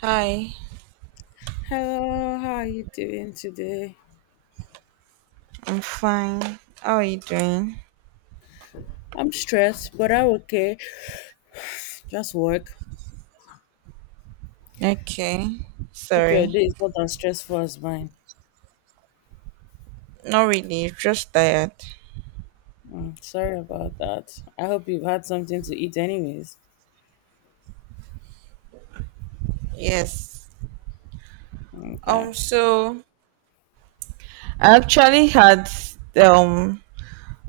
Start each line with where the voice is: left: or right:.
right: Hi,
left: Hello, how are you doing today?
right: I'm fine. How are you doing?
left: I'm stressed, but I'm okay. Just work.
right: Okay.
left: Hope your
right: Sorry.
left: day is not as stressful as mine.
right: Not really, just tired.
left: Mm, sorry about that. I hope you've had something to eat, anyways.
right: Yes. Um
left: Okay.
right: so I actually had um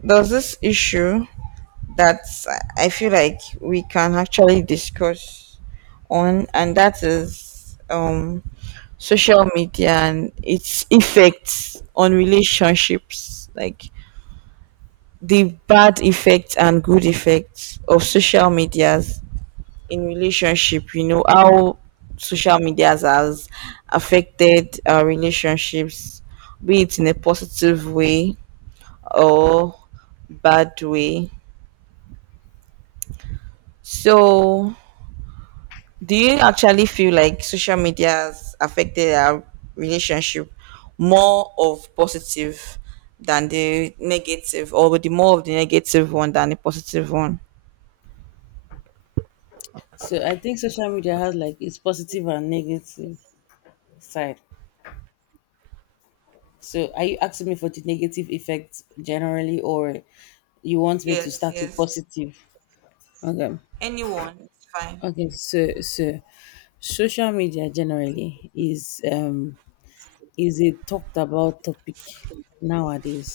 right: there's this issue that I feel like we can actually discuss on, and that is social media and its effects on relationships, like the bad effects and good effects of social medias in relationship. You know how social medias has affected our relationships, be it in a positive way or bad way. So do you actually feel like social media has affected our relationship more of positive than the negative, or the more of the negative one than the positive one?
left: So I think social media has like its positive and negative side. So are you asking me for the negative effects generally, or you want me to
right: Yes,
left: start with
right: yes.
left: positive? Okay.
right: Anyone, it's fine.
left: Okay. So social media generally is is a talked about topic nowadays.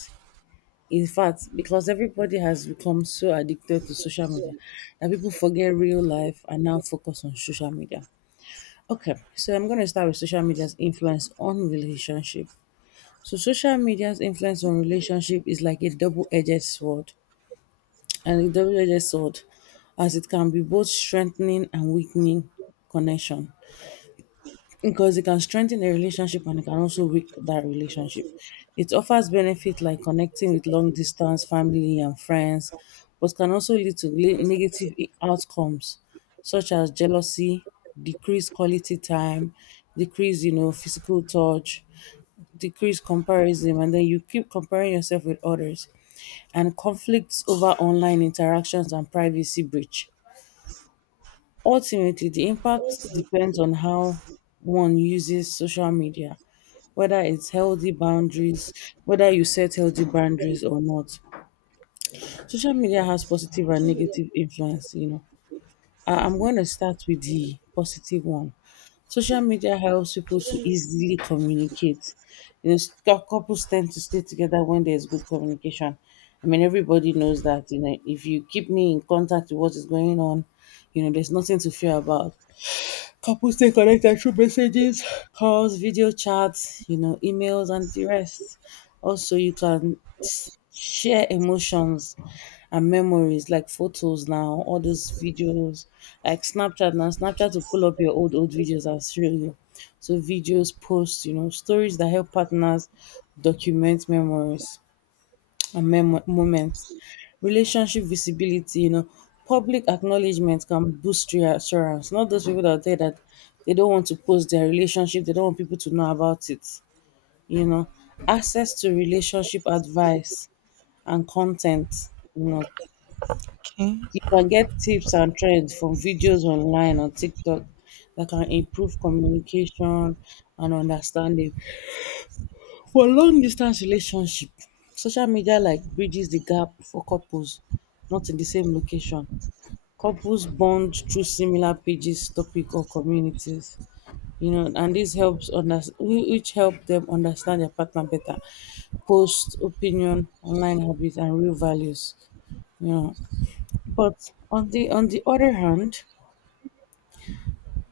left: In fact, because everybody has become so addicted to social media that people forget real life and now focus on social media. Okay, so I'm going to start with social media's influence on relationship. So, social media's influence on relationship is like a double edged sword, and a double edged sword as it can be both strengthening and weakening connection. Because it can strengthen a relationship and it can also weaken that relationship. It offers benefit like connecting with long distance family and friends, but can also lead to negative outcomes such as jealousy, decreased quality time, decreased physical touch, decreased comparison, and then you keep comparing yourself with others, and conflicts over online interactions and privacy breach. Ultimately, the impact depends on how one uses social media, whether it's healthy boundaries, whether you set healthy boundaries or not. Social media has positive and negative influence. I'm going to start with the positive one. Social media helps people to easily communicate. Couples tend to stay together when there's good communication. I mean, everybody knows that, if you keep me in contact with what is going on, there's nothing to fear about. Couples stay connected through messages, calls, video chats, emails, and the rest. Also, you can share emotions and memories like photos now, all those videos, like Snapchat now. Snapchat to pull up your old videos and show you. So, videos, posts, stories that help partners document memories and moments. Relationship visibility, public acknowledgement can boost reassurance. Not those people that are there that they don't want to post their relationship, they don't want people to know about it. You know, access to relationship advice and content. You know,
right: Okay.
left: you can get tips and trends from videos online on TikTok that can improve communication and understanding. For long distance relationship, social media like bridges the gap for couples not in the same location. Couples bond through similar pages, topic or communities. And this helps which help them understand their partner better, post opinion, online habits and real values. You know, but on the other hand,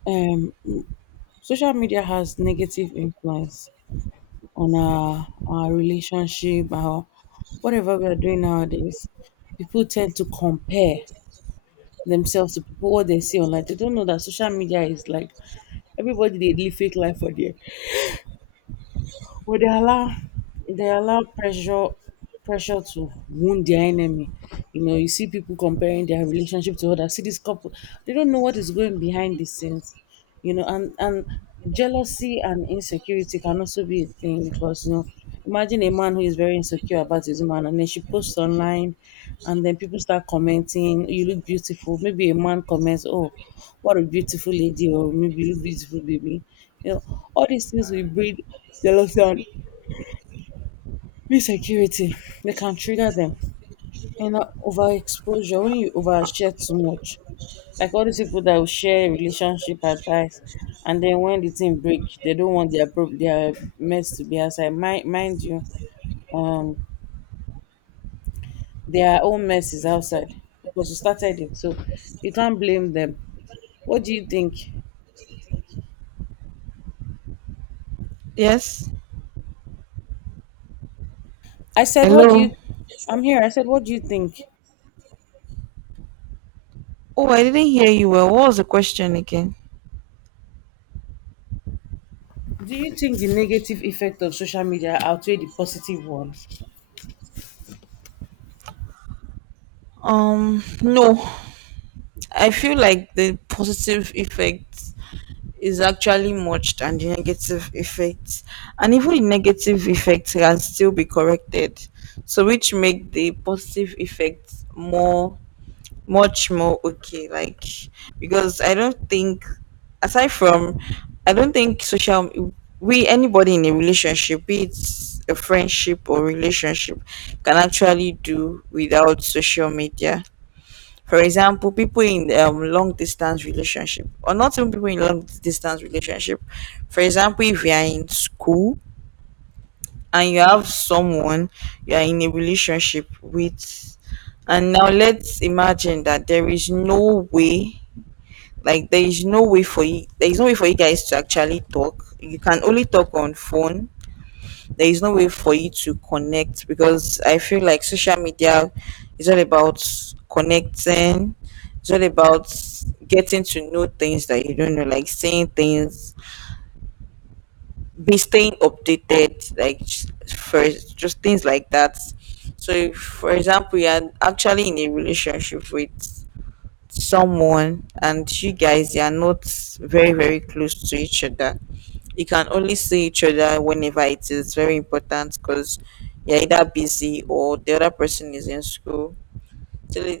left: um, social media has negative influence on our relationship, or whatever we are doing nowadays, people tend to compare themselves to people what they see online. They don't know that social media is like everybody they live fake life for there. But they allow pressure to wound their enemy. You see people comparing their relationship to others. See this couple, they don't know what is going behind the scenes. And jealousy and insecurity can also be a thing because imagine a man who is very insecure about his woman, and then she posts online and then people start commenting, you look beautiful. Maybe a man comments, oh, what a beautiful lady, or maybe you look beautiful, baby. You know all these things will breed jealousy and insecurity. They can trigger them. And na overexposure. When you overshare too much, like all dis people that will share relationship advice and den wen di tin break, they don't want their prob dia mess to be outside, mind you, um their own mess is outside because you started it, so you can't blame them. What do you think?
right: Yes.
left: I said what do
right: Hello.
left: you I'm here. I said, what do you think?
right: Oh, I didn't hear you well. What was the question again?
left: Do you think the negative effect of social media outweigh the positive one?
right: No, I feel like the positive effect is actually much than the negative effect, and even the negative effect can still be corrected. So, which make the positive effect more, much more okay. Like, because I don't think, aside from, I don't think social we anybody in a relationship, be it a friendship or relationship, can actually do without social media. For example, people in long distance relationship, or not even people in long distance relationship. For example, if you are in school and you have someone you are in a relationship with, and now let's imagine that there is no way for you, there is no way for you guys to actually talk, you can only talk on phone. There is no way for you to connect, because I feel like social media is all about connecting. It's all about getting to know things that you don't know, like saying things, be staying updated, like first, just things like that. So if, for example, you're actually in a relationship with someone and you are not very very close to each other, you can only see each other whenever it is very important, because you're either busy or the other person is in school. So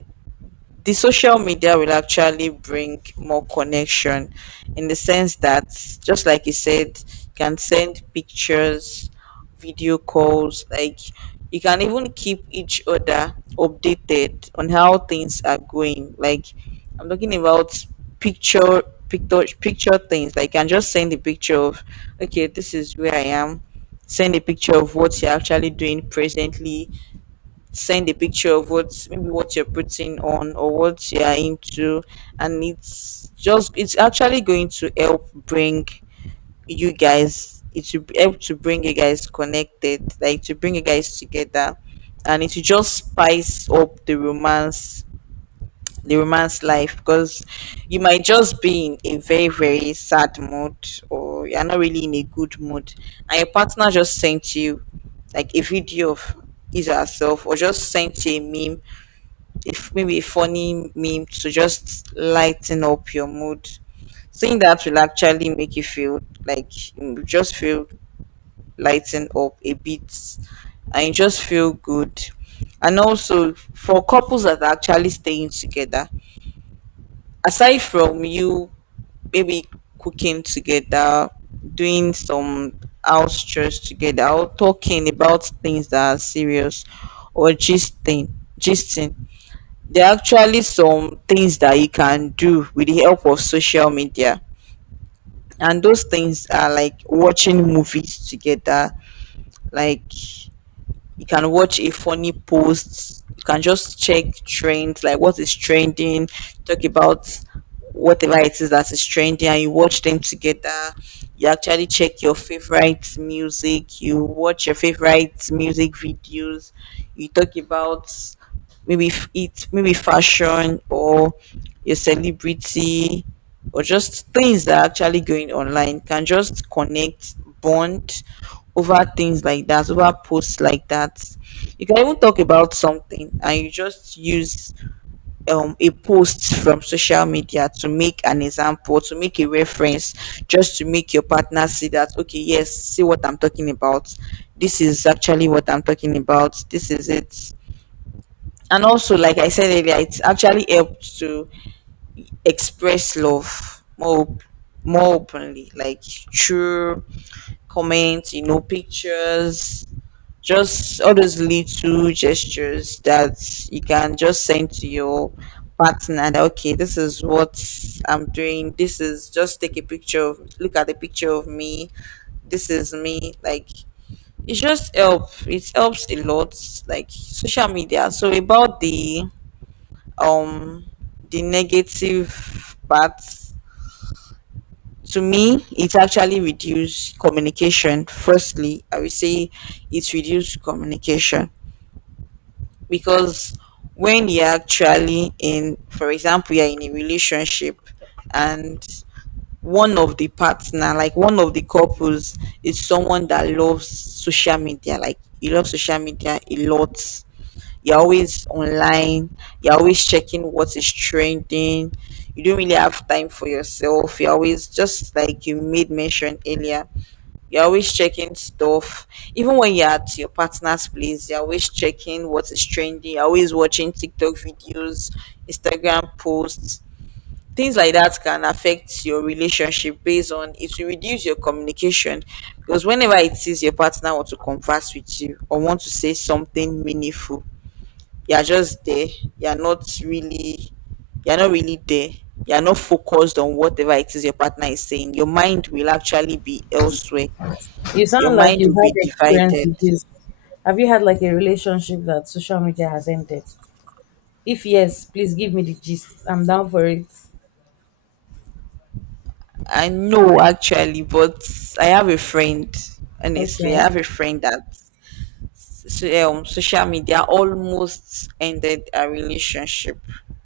right: the social media will actually bring more connection, in the sense that, just like you said, you can send pictures, video calls. Like, you can even keep each other updated on how things are going. Like, I'm talking about picture, picture things. Like, you can just send a picture of, okay, this is where I am. Send a picture of what you're actually doing presently. Send a picture of what, maybe what you're putting on or what you're into. And it's just, it's actually going to help bring you guys it will help to bring you guys connected, like to bring you guys together. And it will just spice up the romance, the romance life. Because you might just be in a very very sad mood, or you're not really in a good mood, and your partner just sent you like a video of his or herself, or just sent you a meme, if maybe a funny meme, to just lighten up your mood. Seeing that will actually make you feel like, you just feel lightened up a bit, and you just feel good. And also, for couples that are actually staying together, aside from you maybe cooking together, doing some house chores together, or talking about things that are serious or gisting, gisting, there are actually some things that you can do with the help of social media. And those things are like watching movies together. Like, you can watch a funny post, you can just check trends, like what is trending, talk about whatever it is that is trending, and you watch them together. You actually check your favorite music, you watch your favorite music videos, you talk about maybe it maybe fashion, or your celebrity, or just things that are actually going online. You can just connect, bond over things like that, over posts like that. You can even talk about something and you just use a post from social media to make an example, to make a reference, just to make your partner see that, okay, yes, see what I'm talking about. This is actually what I'm talking about. This is it. And also, like I said earlier, it actually helps to express love more more openly, like through comments, you know, pictures, just all those little gestures that you can just send to your partner that, okay, this is what I'm doing. This is just, take a picture of, look at the picture of me. This is me. Like, it just help. It helps a lot. Like, social media. So about um the negative part, to me, it actually reduced communication. Firstly, I would say it reduced communication, because when you're actually in, for example, you're in a relationship and one of the partner, like one of the couples, is someone that loves social media. Like, you love social media a lot, you're always online, you're always checking what is trending, you don't really have time for yourself, you're always just, like you made mention earlier, you're always checking stuff. Even when you're at your partner's place, you're always checking what is trending. You're always watching TikTok videos, Instagram posts. Things like that can affect your relationship, based on it will reduce your communication. Because whenever it is your partner want to converse with you or want to say something meaningful, you're just there. You're not really you're not really there. You're not focused on whatever it is your partner is saying. Your mind will actually be elsewhere,
left: You
right: your
left: sound like
right: mind
left: you've
right: will be
left: had experience
right: divided.
left: with this. Have you had like a relationship that social media has ended? If yes, please give me the gist. I'm down for it.
right: I know actually, but I have a friend. Honestly,
left: Okay.
right: I have a friend that social media almost ended a relationship.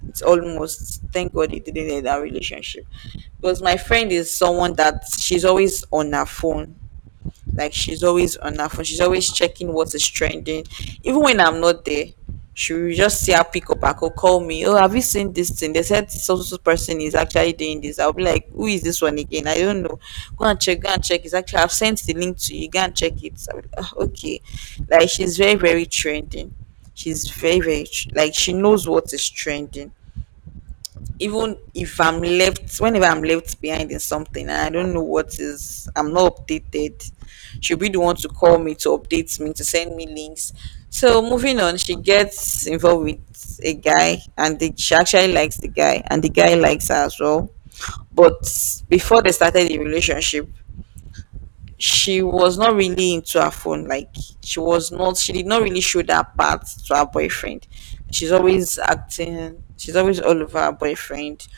right: It's almost, thank God it didn't end our relationship, because my friend is someone that, she's always on her phone. Like, she's always on her phone. She's always checking what is trending. Even when I'm not there, she will just see her, pick up, I could call me, oh, have you seen this thing? They said so so so person is actually doing this. I'll be like, who is this one again? I don't know. Go and check. Go and check. It's actually, I've sent the link to you. Go and check it. I'll be like, "Ah, okay," like, she's very very trending. She's very like, she knows what is trending. Even if I'm left, whenever I'm left behind in something and I don't know what is, I'm not updated, she'll be the one to call me, to update me, to send me links. So moving on, she gets involved with a guy, and she actually likes the guy, and the guy likes her as well. But before they started the relationship, she was not really into her phone. Like, she did not really show that part to her boyfriend. She's always acting. She's always all over her boyfriend,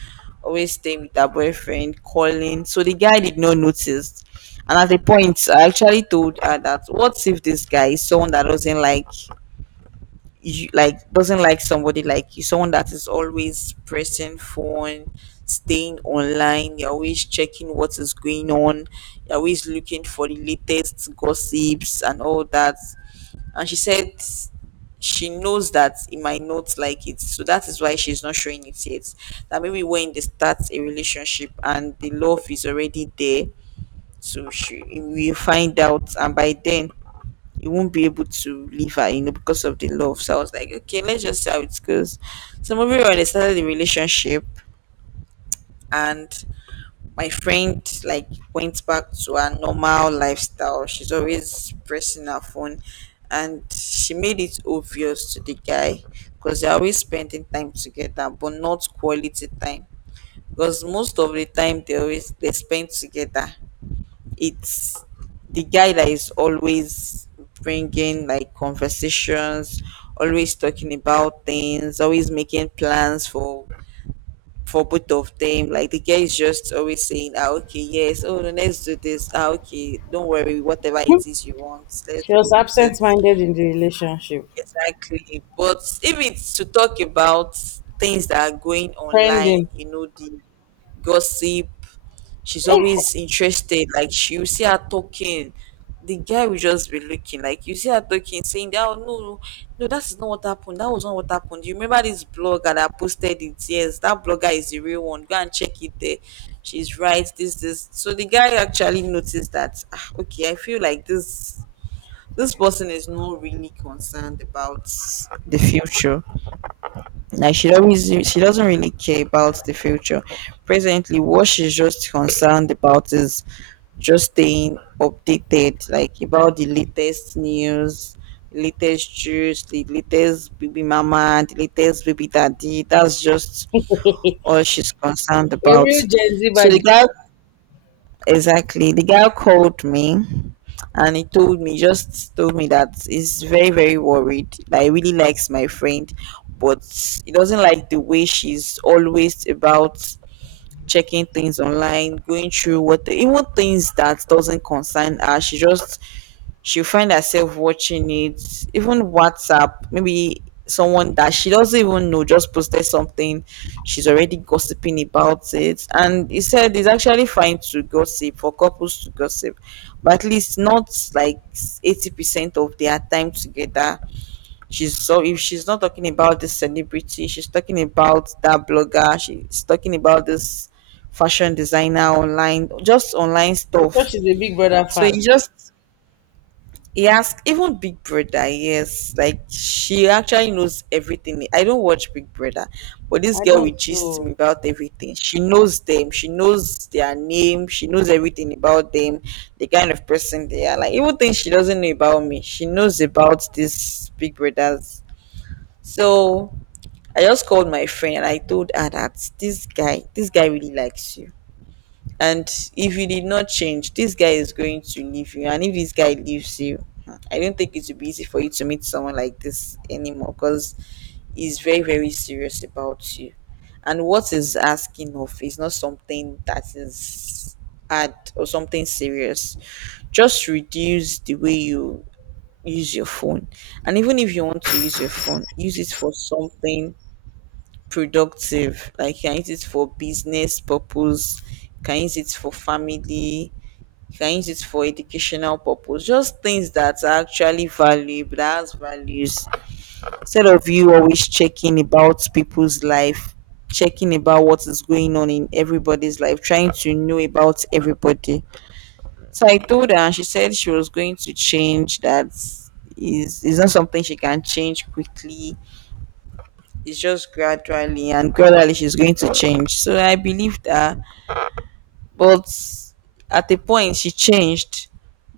right: always staying with her boyfriend, calling. So the guy did not notice. And at the point, I actually told her that, what if this guy is someone that doesn't like you, like doesn't like somebody like you, someone that is always pressing phone, staying online, you're always checking what is going on, you're always looking for the latest gossips and all that. And she said she knows that he might not like it, so that is why she's not showing it yet. That maybe when they start a relationship and the love is already there, so she will find out, and by then you won't be able to leave her, you know, because of the love. So I was like, okay, let's just see how it goes. So moving on, they started the relationship, and my friend, like, went back to her normal lifestyle. She's always pressing her phone, and she made it obvious to the guy, because they're always spending time together, but not quality time. Because most of the time they spend together, it's the guy that is always bringing like conversations, always talking about things, always making plans for both of them. Like, the guy is just always saying, ah, okay, yes, oh no, let's do this, ah okay, don't worry, whatever it is you want, let's
left: She
right: go
left: was
right: with it.
left: absent minded in the relationship.
right: Exactly. But if it's to talk about things that are going online,
left: Trending.
right: you know, the gossip, she's
left: Eh,
right: always interested. Like, she, you see her talking. The guy will just be looking, like, you see her talking, saying that, oh no, no, no, that is not what happened. That was not what happened. You remember this blogger that posted it? Yes, that blogger is the real one. Go and check it there. She's right, this, this. So the guy actually noticed that, ah, okay, I feel like this person is not really concerned about the future. Like, she doesn't really care about the future. Presently, what she's just concerned about is just staying updated, like about the latest news, latest juice, the latest baby mama, the latest baby daddy. That's just all she's concerned
left: a
right: about.
left: real Gen Z
right: So the
left: body.
right: guy exactly. The girl called me and he told me, just told me that he's very, very worried. That he really likes my friend, but he doesn't like the way she's always about checking things online, going through what even things that doesn't concern her. She just she'll find herself watching it, even WhatsApp, maybe someone that she doesn't even know just posted something, she's already gossiping about it. And he said it's actually fine to gossip for couples to gossip, but at least not like 80% of their time together. She's so if she's not talking about this celebrity, she's talking about that blogger, she's talking about this fashion designer online, just online
left: I'm sure
right: stuff.
left: she's a Big Brother
right: So it
left: fan.
right: just He asked even Big Brother, yes, like she actually knows everything. I don't watch Big Brother, but this
left: I
right: girl will
left: don't
right: gist me
left: so.
right: about everything. She knows them, she knows their name, she knows everything about them, the kind of person they are. Like even things she doesn't know about me, she knows about these Big Brothers. So I just called my friend and I told her that this guy really likes you, and if you did not change, this guy is going to leave you. And if this guy leaves you, I don't think it will be easy for you to meet someone like this anymore because he's very, very serious about you. And what he's asking of is not something that is hard or something serious. Just reduce the way you use your phone. And even if you want to use your phone, use it for something productive. Like you can use it for business purpose, you can use it for family, you can use it for educational purpose, just things that are actually valuable that has values, instead of you always checking about people's life, checking about what is going on in everybody's life, trying to know about everybody. So I told her, and she said she was going to change, that is not something she can change quickly. It's just gradually and gradually she's going to change, so I believe that. But at a point, she changed.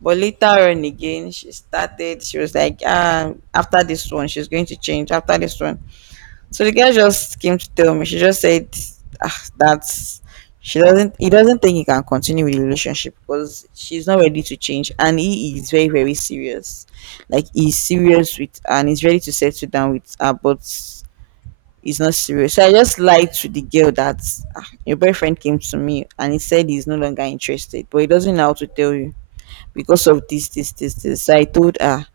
right: But later on again, she started, she was like, ah, after this one, she's going to change. After this one. So the girl just came to tell me, she just said, ah, that's. She doesn't. He doesn't think he can continue with the relationship because she's not ready to change, and he is very, very serious. Like he's serious with, and he's ready to settle down with her. But it's not serious. So I just lied to the girl that ah, your boyfriend came to me and he said he's no longer interested, but he doesn't know how to tell you because of this, this, this, this. So I told her.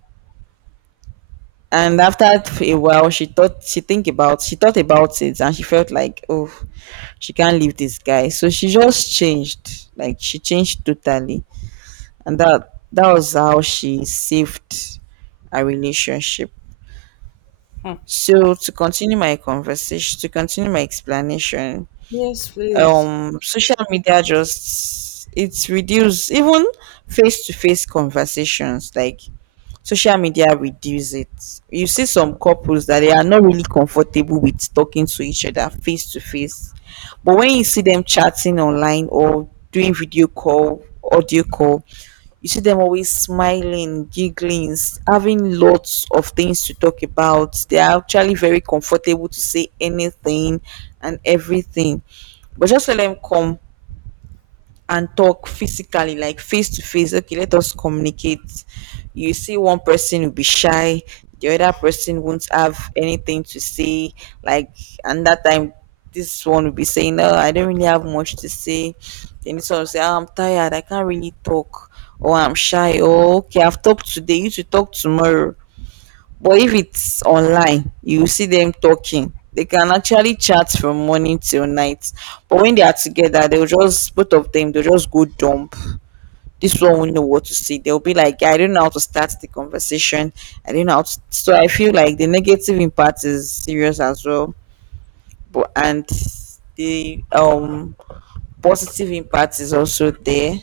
right: And after a while, she thought about it, and she felt like, oh, she can't leave this guy. So she just changed, like she changed totally, and that was how she saved a relationship.
left: Hmm.
right: So to continue my conversation, to continue my explanation,
left: Yes, please.
right: social media just it's reduce even face-to-face conversations. Like social media reduce it. You see some couples that they are not really comfortable with talking to each other face to face, but when you see them chatting online or doing video call, audio call, you see them always smiling, giggling, having lots of things to talk about. They are actually very comfortable to say anything and everything. But just let them come and talk physically, like face to face. Okay, let us communicate. You see, one person will be shy, the other person won't have anything to say. Like, and that time, this one will be saying, "No, I don't really have much to say." Then this one will say, "Ah, I'm tired. I can't really talk." Or I'm shy. Or okay, I've talked today. You should talk tomorrow. But if it's online, you will see them talking. They can actually chat from morning till night. But when they are together, they'll just both of them they'll just go dump. This one won't know what to say. They'll be like, I don't know how to start the conversation. I don't know how, to so I feel like the negative impact is serious as well. But and the positive impact is also there.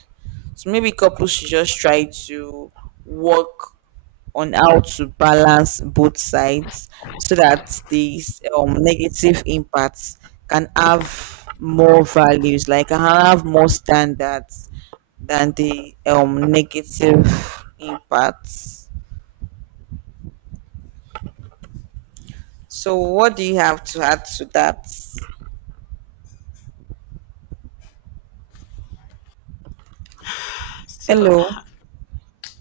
right: So maybe couples should just try to work on how to balance both sides so that these negative impacts can have more values, like can have more standards than the negative impacts. So, what do you have to add to that?
left: So,
right: Hello.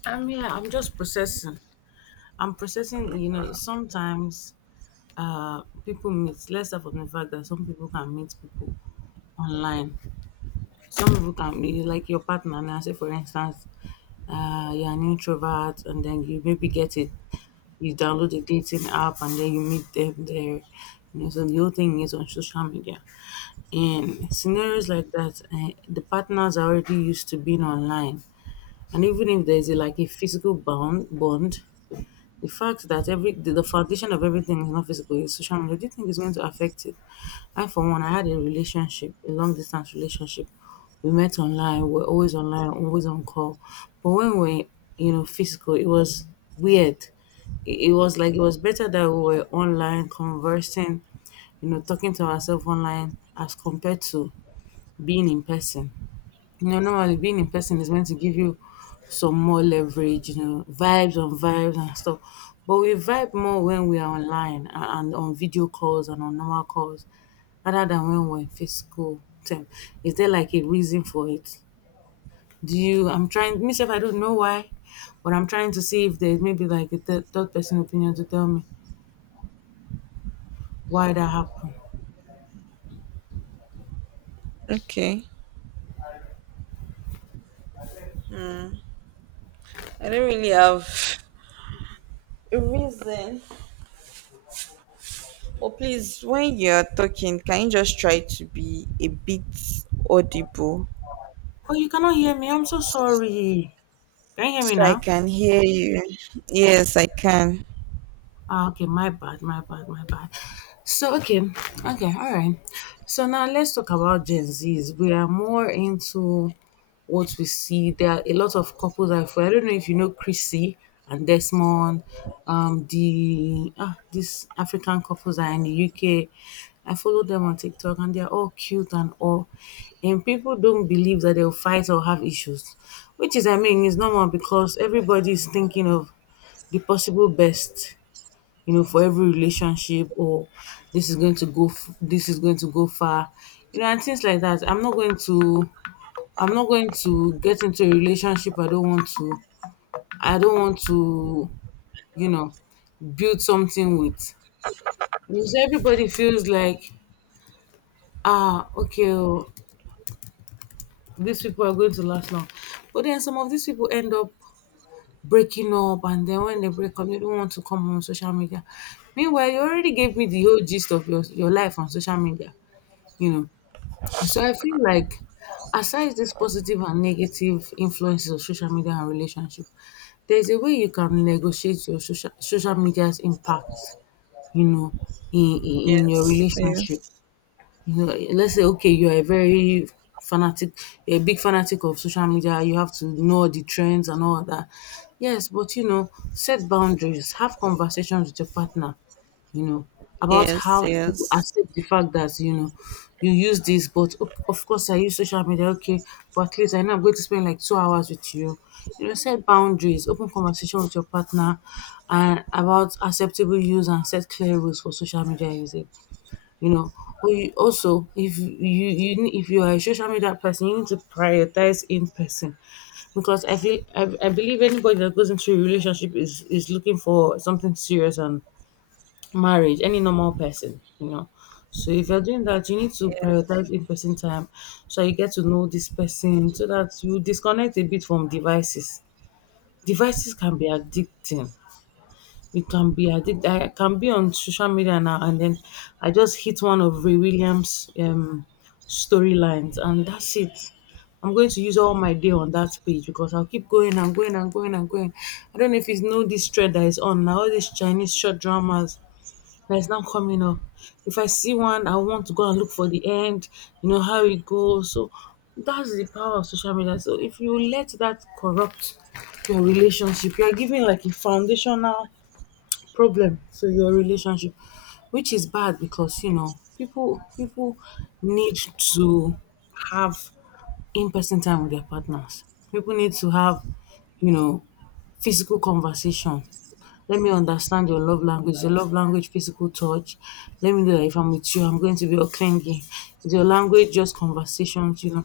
left: I'm yeah, I'm just processing. I'm processing, sometimes people meet. Let's start from the fact that some people can meet people online. Some people can be like your partner. Now, say for instance, you're an introvert and then you maybe get it, you download a dating app and then you meet them there. So the whole thing is on social media. In scenarios like that, the partners are already used to being online, and even if there's like a physical bond, the fact that the foundation of everything is not physical, is social media, do you think it's going to affect it? I for one, I had a relationship, a long distance relationship. We met online, we're always online, always on call. But when we're physical, it was weird. It was like it was better that we were online conversing, talking to ourselves online as compared to being in person. Normally being in person is meant to give you some more leverage, vibes on vibes and stuff. But we vibe more when we are online and on video calls and on normal calls rather than when we're in physical term. Is there like a reason for it? I'm trying, myself, I don't know why, but I'm trying to see if there's maybe like a third person opinion to tell me why that happened.
right: Okay. Hmm. I don't really have a reason. But please, when you're talking, can you just try to be a bit audible?
left: Oh, you cannot hear me. I'm so sorry. Can you hear me
right: So I
left: now?
right: can hear you. Yes, I can.
left: Ah, okay, my bad, my bad, my bad. So, okay, okay, all right. So now let's talk about Gen Zs. We are more into what we see. There are a lot of couples. I don't know if you know Chrissy and Desmond. These African couples are in the UK. I follow them on TikTok, and they're all cute and all. And people don't believe that they'll fight or have issues, which is, I mean, is normal because everybody's thinking of the possible best, for every relationship, or this is going to go far, and things like that. I'm not going to get into a relationship I don't want to I don't want to, you know, build something with. Because everybody feels like, okay, these people are going to last long. But then some of these people end up breaking up, and then when they break up they don't want to come on social media, meanwhile you already gave me the whole gist of your life on social media. you know So I feel like aside this positive and negative influences of social media and relationship, there's a way you can negotiate your social media's impact, you know, in your
right: Yes,
left: relationship.
right: yes,
left: Let's say okay, you are a very fanatic, a big fanatic of social media. You have to know the trends and all that. Yes, but set boundaries. Have conversations with your partner. You know about
right: yes,
left: how to
right: yes,
left: accept the fact that you use this, but of course I use social media. Okay, but at least I know I'm going to spend like 2 hours with you. Set boundaries. Open conversation with your partner, and about acceptable use and set clear rules for social media usage you know. But you also, if if you are a social media person, you need to prioritize in person, because I believe anybody that goes into a relationship is looking for something serious, and marriage. Any normal person. So if you're doing that, you need to
right: yes,
left: prioritize in person time, so you get to know this person, so that you disconnect a bit from devices. Devices can be addicting, it can be. I did. I can be on social media now, and then I just hit one of Ray Williams' storylines, and that's it. I'm going to use all my day on that page because I'll keep going and going and going and going. I don't know if it's know this thread that is on now. All these Chinese short dramas that is now coming up. If I see one, I want to go and look for the end. You know how it goes. So that's the power of social media. So if you let that corrupt your relationship, you are giving like a foundational problem to your relationship, which is bad because people need to have in-person time with their partners. People need to have, you know, physical conversation. Let me understand your love language. Your love language, physical touch. Let me know that if I'm with you, I'm going to be all clingy. Is your language just conversations?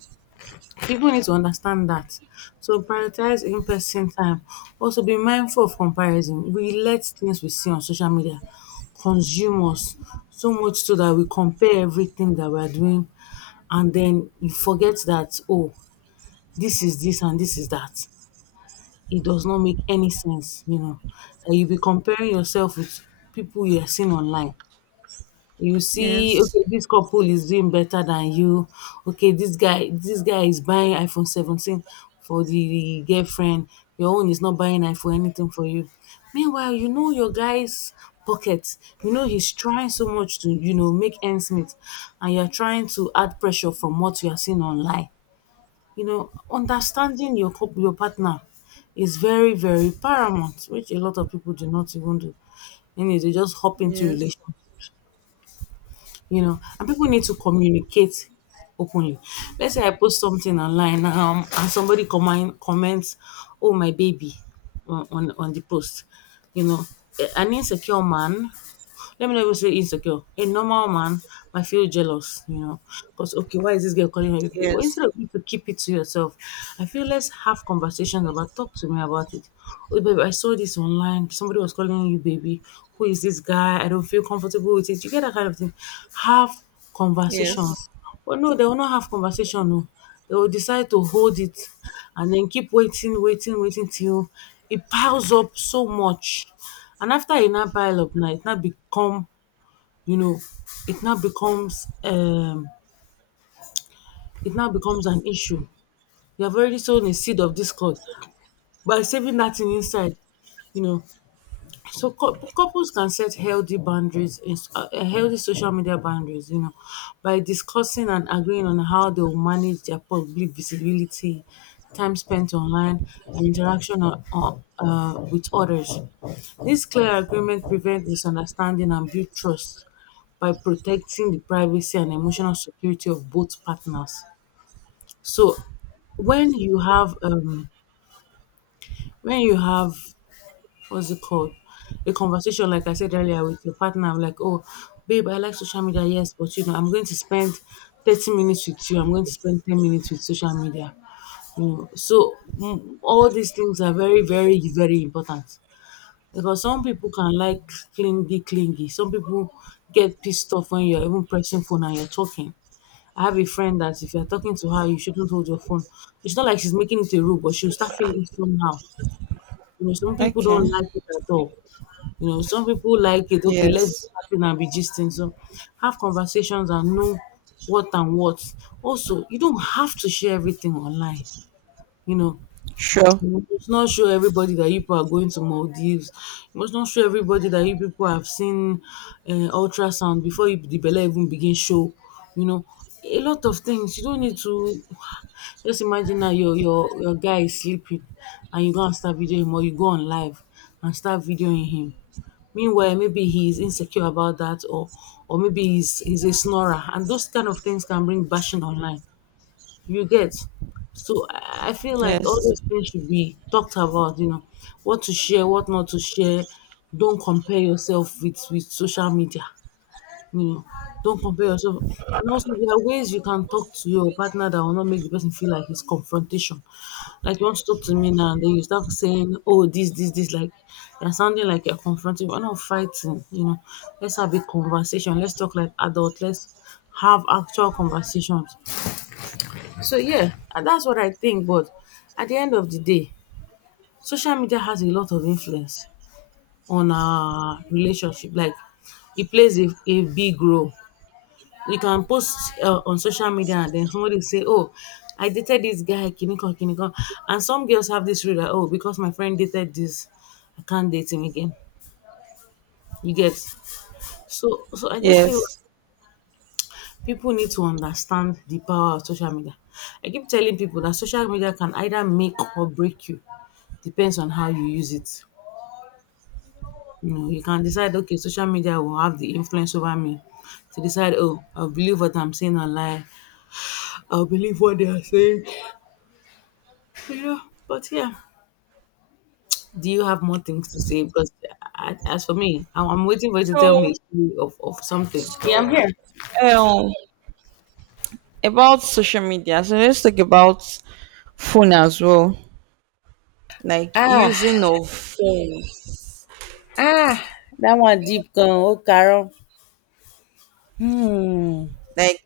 left: People need to understand that. So prioritize in-person time. Also be mindful of comparison. We let things we see on social media consume us so much so that we compare everything that we're doing, and then you forget that this is this and this is that. It does not make any sense, That you be comparing yourself with people you are seeing online. You see,
right: yes,
left: okay, this couple is doing better than you. Okay, this guy is buying iPhone 17 for the girlfriend. Your own is not buying iPhone anything for you. Meanwhile, you know your guy's pocket. You know he's trying so much to, make ends meet, and you're trying to add pressure from what you are seeing online. You know, understanding your your partner is very, very paramount, which a lot of people do not even do. And they just hop into
right: yes,
left: relationship, you know, and people need to communicate openly. Let's say I post something online, and somebody comments, "Oh my baby" on the post, you know. An insecure man, let me not even say insecure. A normal man might feel jealous, you know, because okay, why is this girl calling me? But
right: yes,
left: instead of you to keep it to yourself, I feel let's have conversations about. Talk to me about it. Oh, baby, I saw this online. Somebody was calling you, baby. Who is this guy? I don't feel comfortable with it. You get that kind of thing. Have
right: yes,
left: conversations. But no, they will not have conversation. No, they will decide to hold it and then keep waiting, waiting, waiting till it piles up so much, and after a now pile up now, it now become, you know, it now becomes um it now becomes an issue. You have already sown a seed of discord by saving that thing inside, you know. So couples can set healthy boundaries, in, eh, healthy social media boundaries, you know, by discussing and agreeing on how they will manage their public visibility, time spent online, and interaction with others. This clear agreement prevents misunderstanding and build trust by protecting the privacy and emotional security of both partners. So when you have when you have, what's it called? A conversation, like I said earlier, with your partner. I'm like, oh, babe, I like social media, yes, but you know, I'm going to spend 30 minutes with you. I'm going to spend 10 minutes with social media. You know, so all these things are very, very, very important because some people can like clingy, clingy. Some people get pissed off when you're even pressing phone and you're talking. I have a friend that if you're talking to her, you shouldn't hold your phone. It's not like she's making it a rule, but she'll start feeling somehow. You know, some people
right: okay,
left: don't like it at all. You know, some people like it, okay, let's be
right: yes,
left: chatting and be gisting. So have conversations and know what and what. Also, you don't have to share everything online, you know.
right: sure,
left: You must not show everybody that you people are going to Maldives. You must not show everybody that you people have seen uh, ultrasound before you, the belly even begin show. You know, a lot of things. You don't need to just imagine that your guy is sleeping, and you go and start videoing him, or you go on live and start videoing him. Meanwhile, maybe he is insecure about that, or maybe he's a snorer, and those kind of things can bring bashing online. You get? So I feel like all
right: yes.
left: these things should be talked about, you know, what to share, what not to share. Don't compare yourself with social media, you know. Don't compare yourself. And also there are ways you can talk to your partner that will not make the person feel like it's confrontation. Like you want to talk to me now, and then you start saying, "Oh, this," like you're sounding like you're confronting. We're not fighting, you know. Let's have a conversation. Let's talk like adults. Let's have actual conversations. So yeah, and that's what I think. But at the end of the day, social media has a lot of influence on our relationship. Like it plays a big role. We can post on social media, and then somebody say, "Oh, I dated this guy, kiniko kiniko," and some girls have this rule that, "Oh, because my friend dated this, I can't date him again." You get, so so, I just feel
right: Yes.
left: people need to understand the power of social media. I keep telling people that social media can either make or break you. Depends on how you use it. You know, you can decide, okay, social media will have the influence over me to decide, oh, I'll believe what I'm seeing online. I'll believe what they are saying. You know, but yeah. Do you have more things to say? Because I, as for me, I'm waiting for you to tell me
right: So,
left: a story of something. Yeah, I'm
right: so,
left: here.
right: um, about social media. So let's talk about phone as well. Like
left: Ah,
right: using of phones.
left: ah, that one deep gone. Oh, Carol. Hmm.
right: Like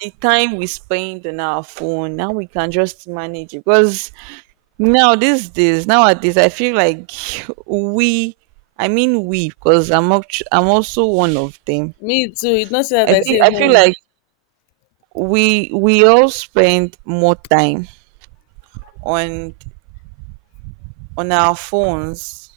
right: the time we spend on our phone. Now we can just manage it because now these days, nowadays, I feel like we, I mean we, because I'm also one of them.
left: Me too, it's not say
right: I
left: dat I
right: think
left: say
right: I feel
left: hmm.
right: like we all spend more time on on our phones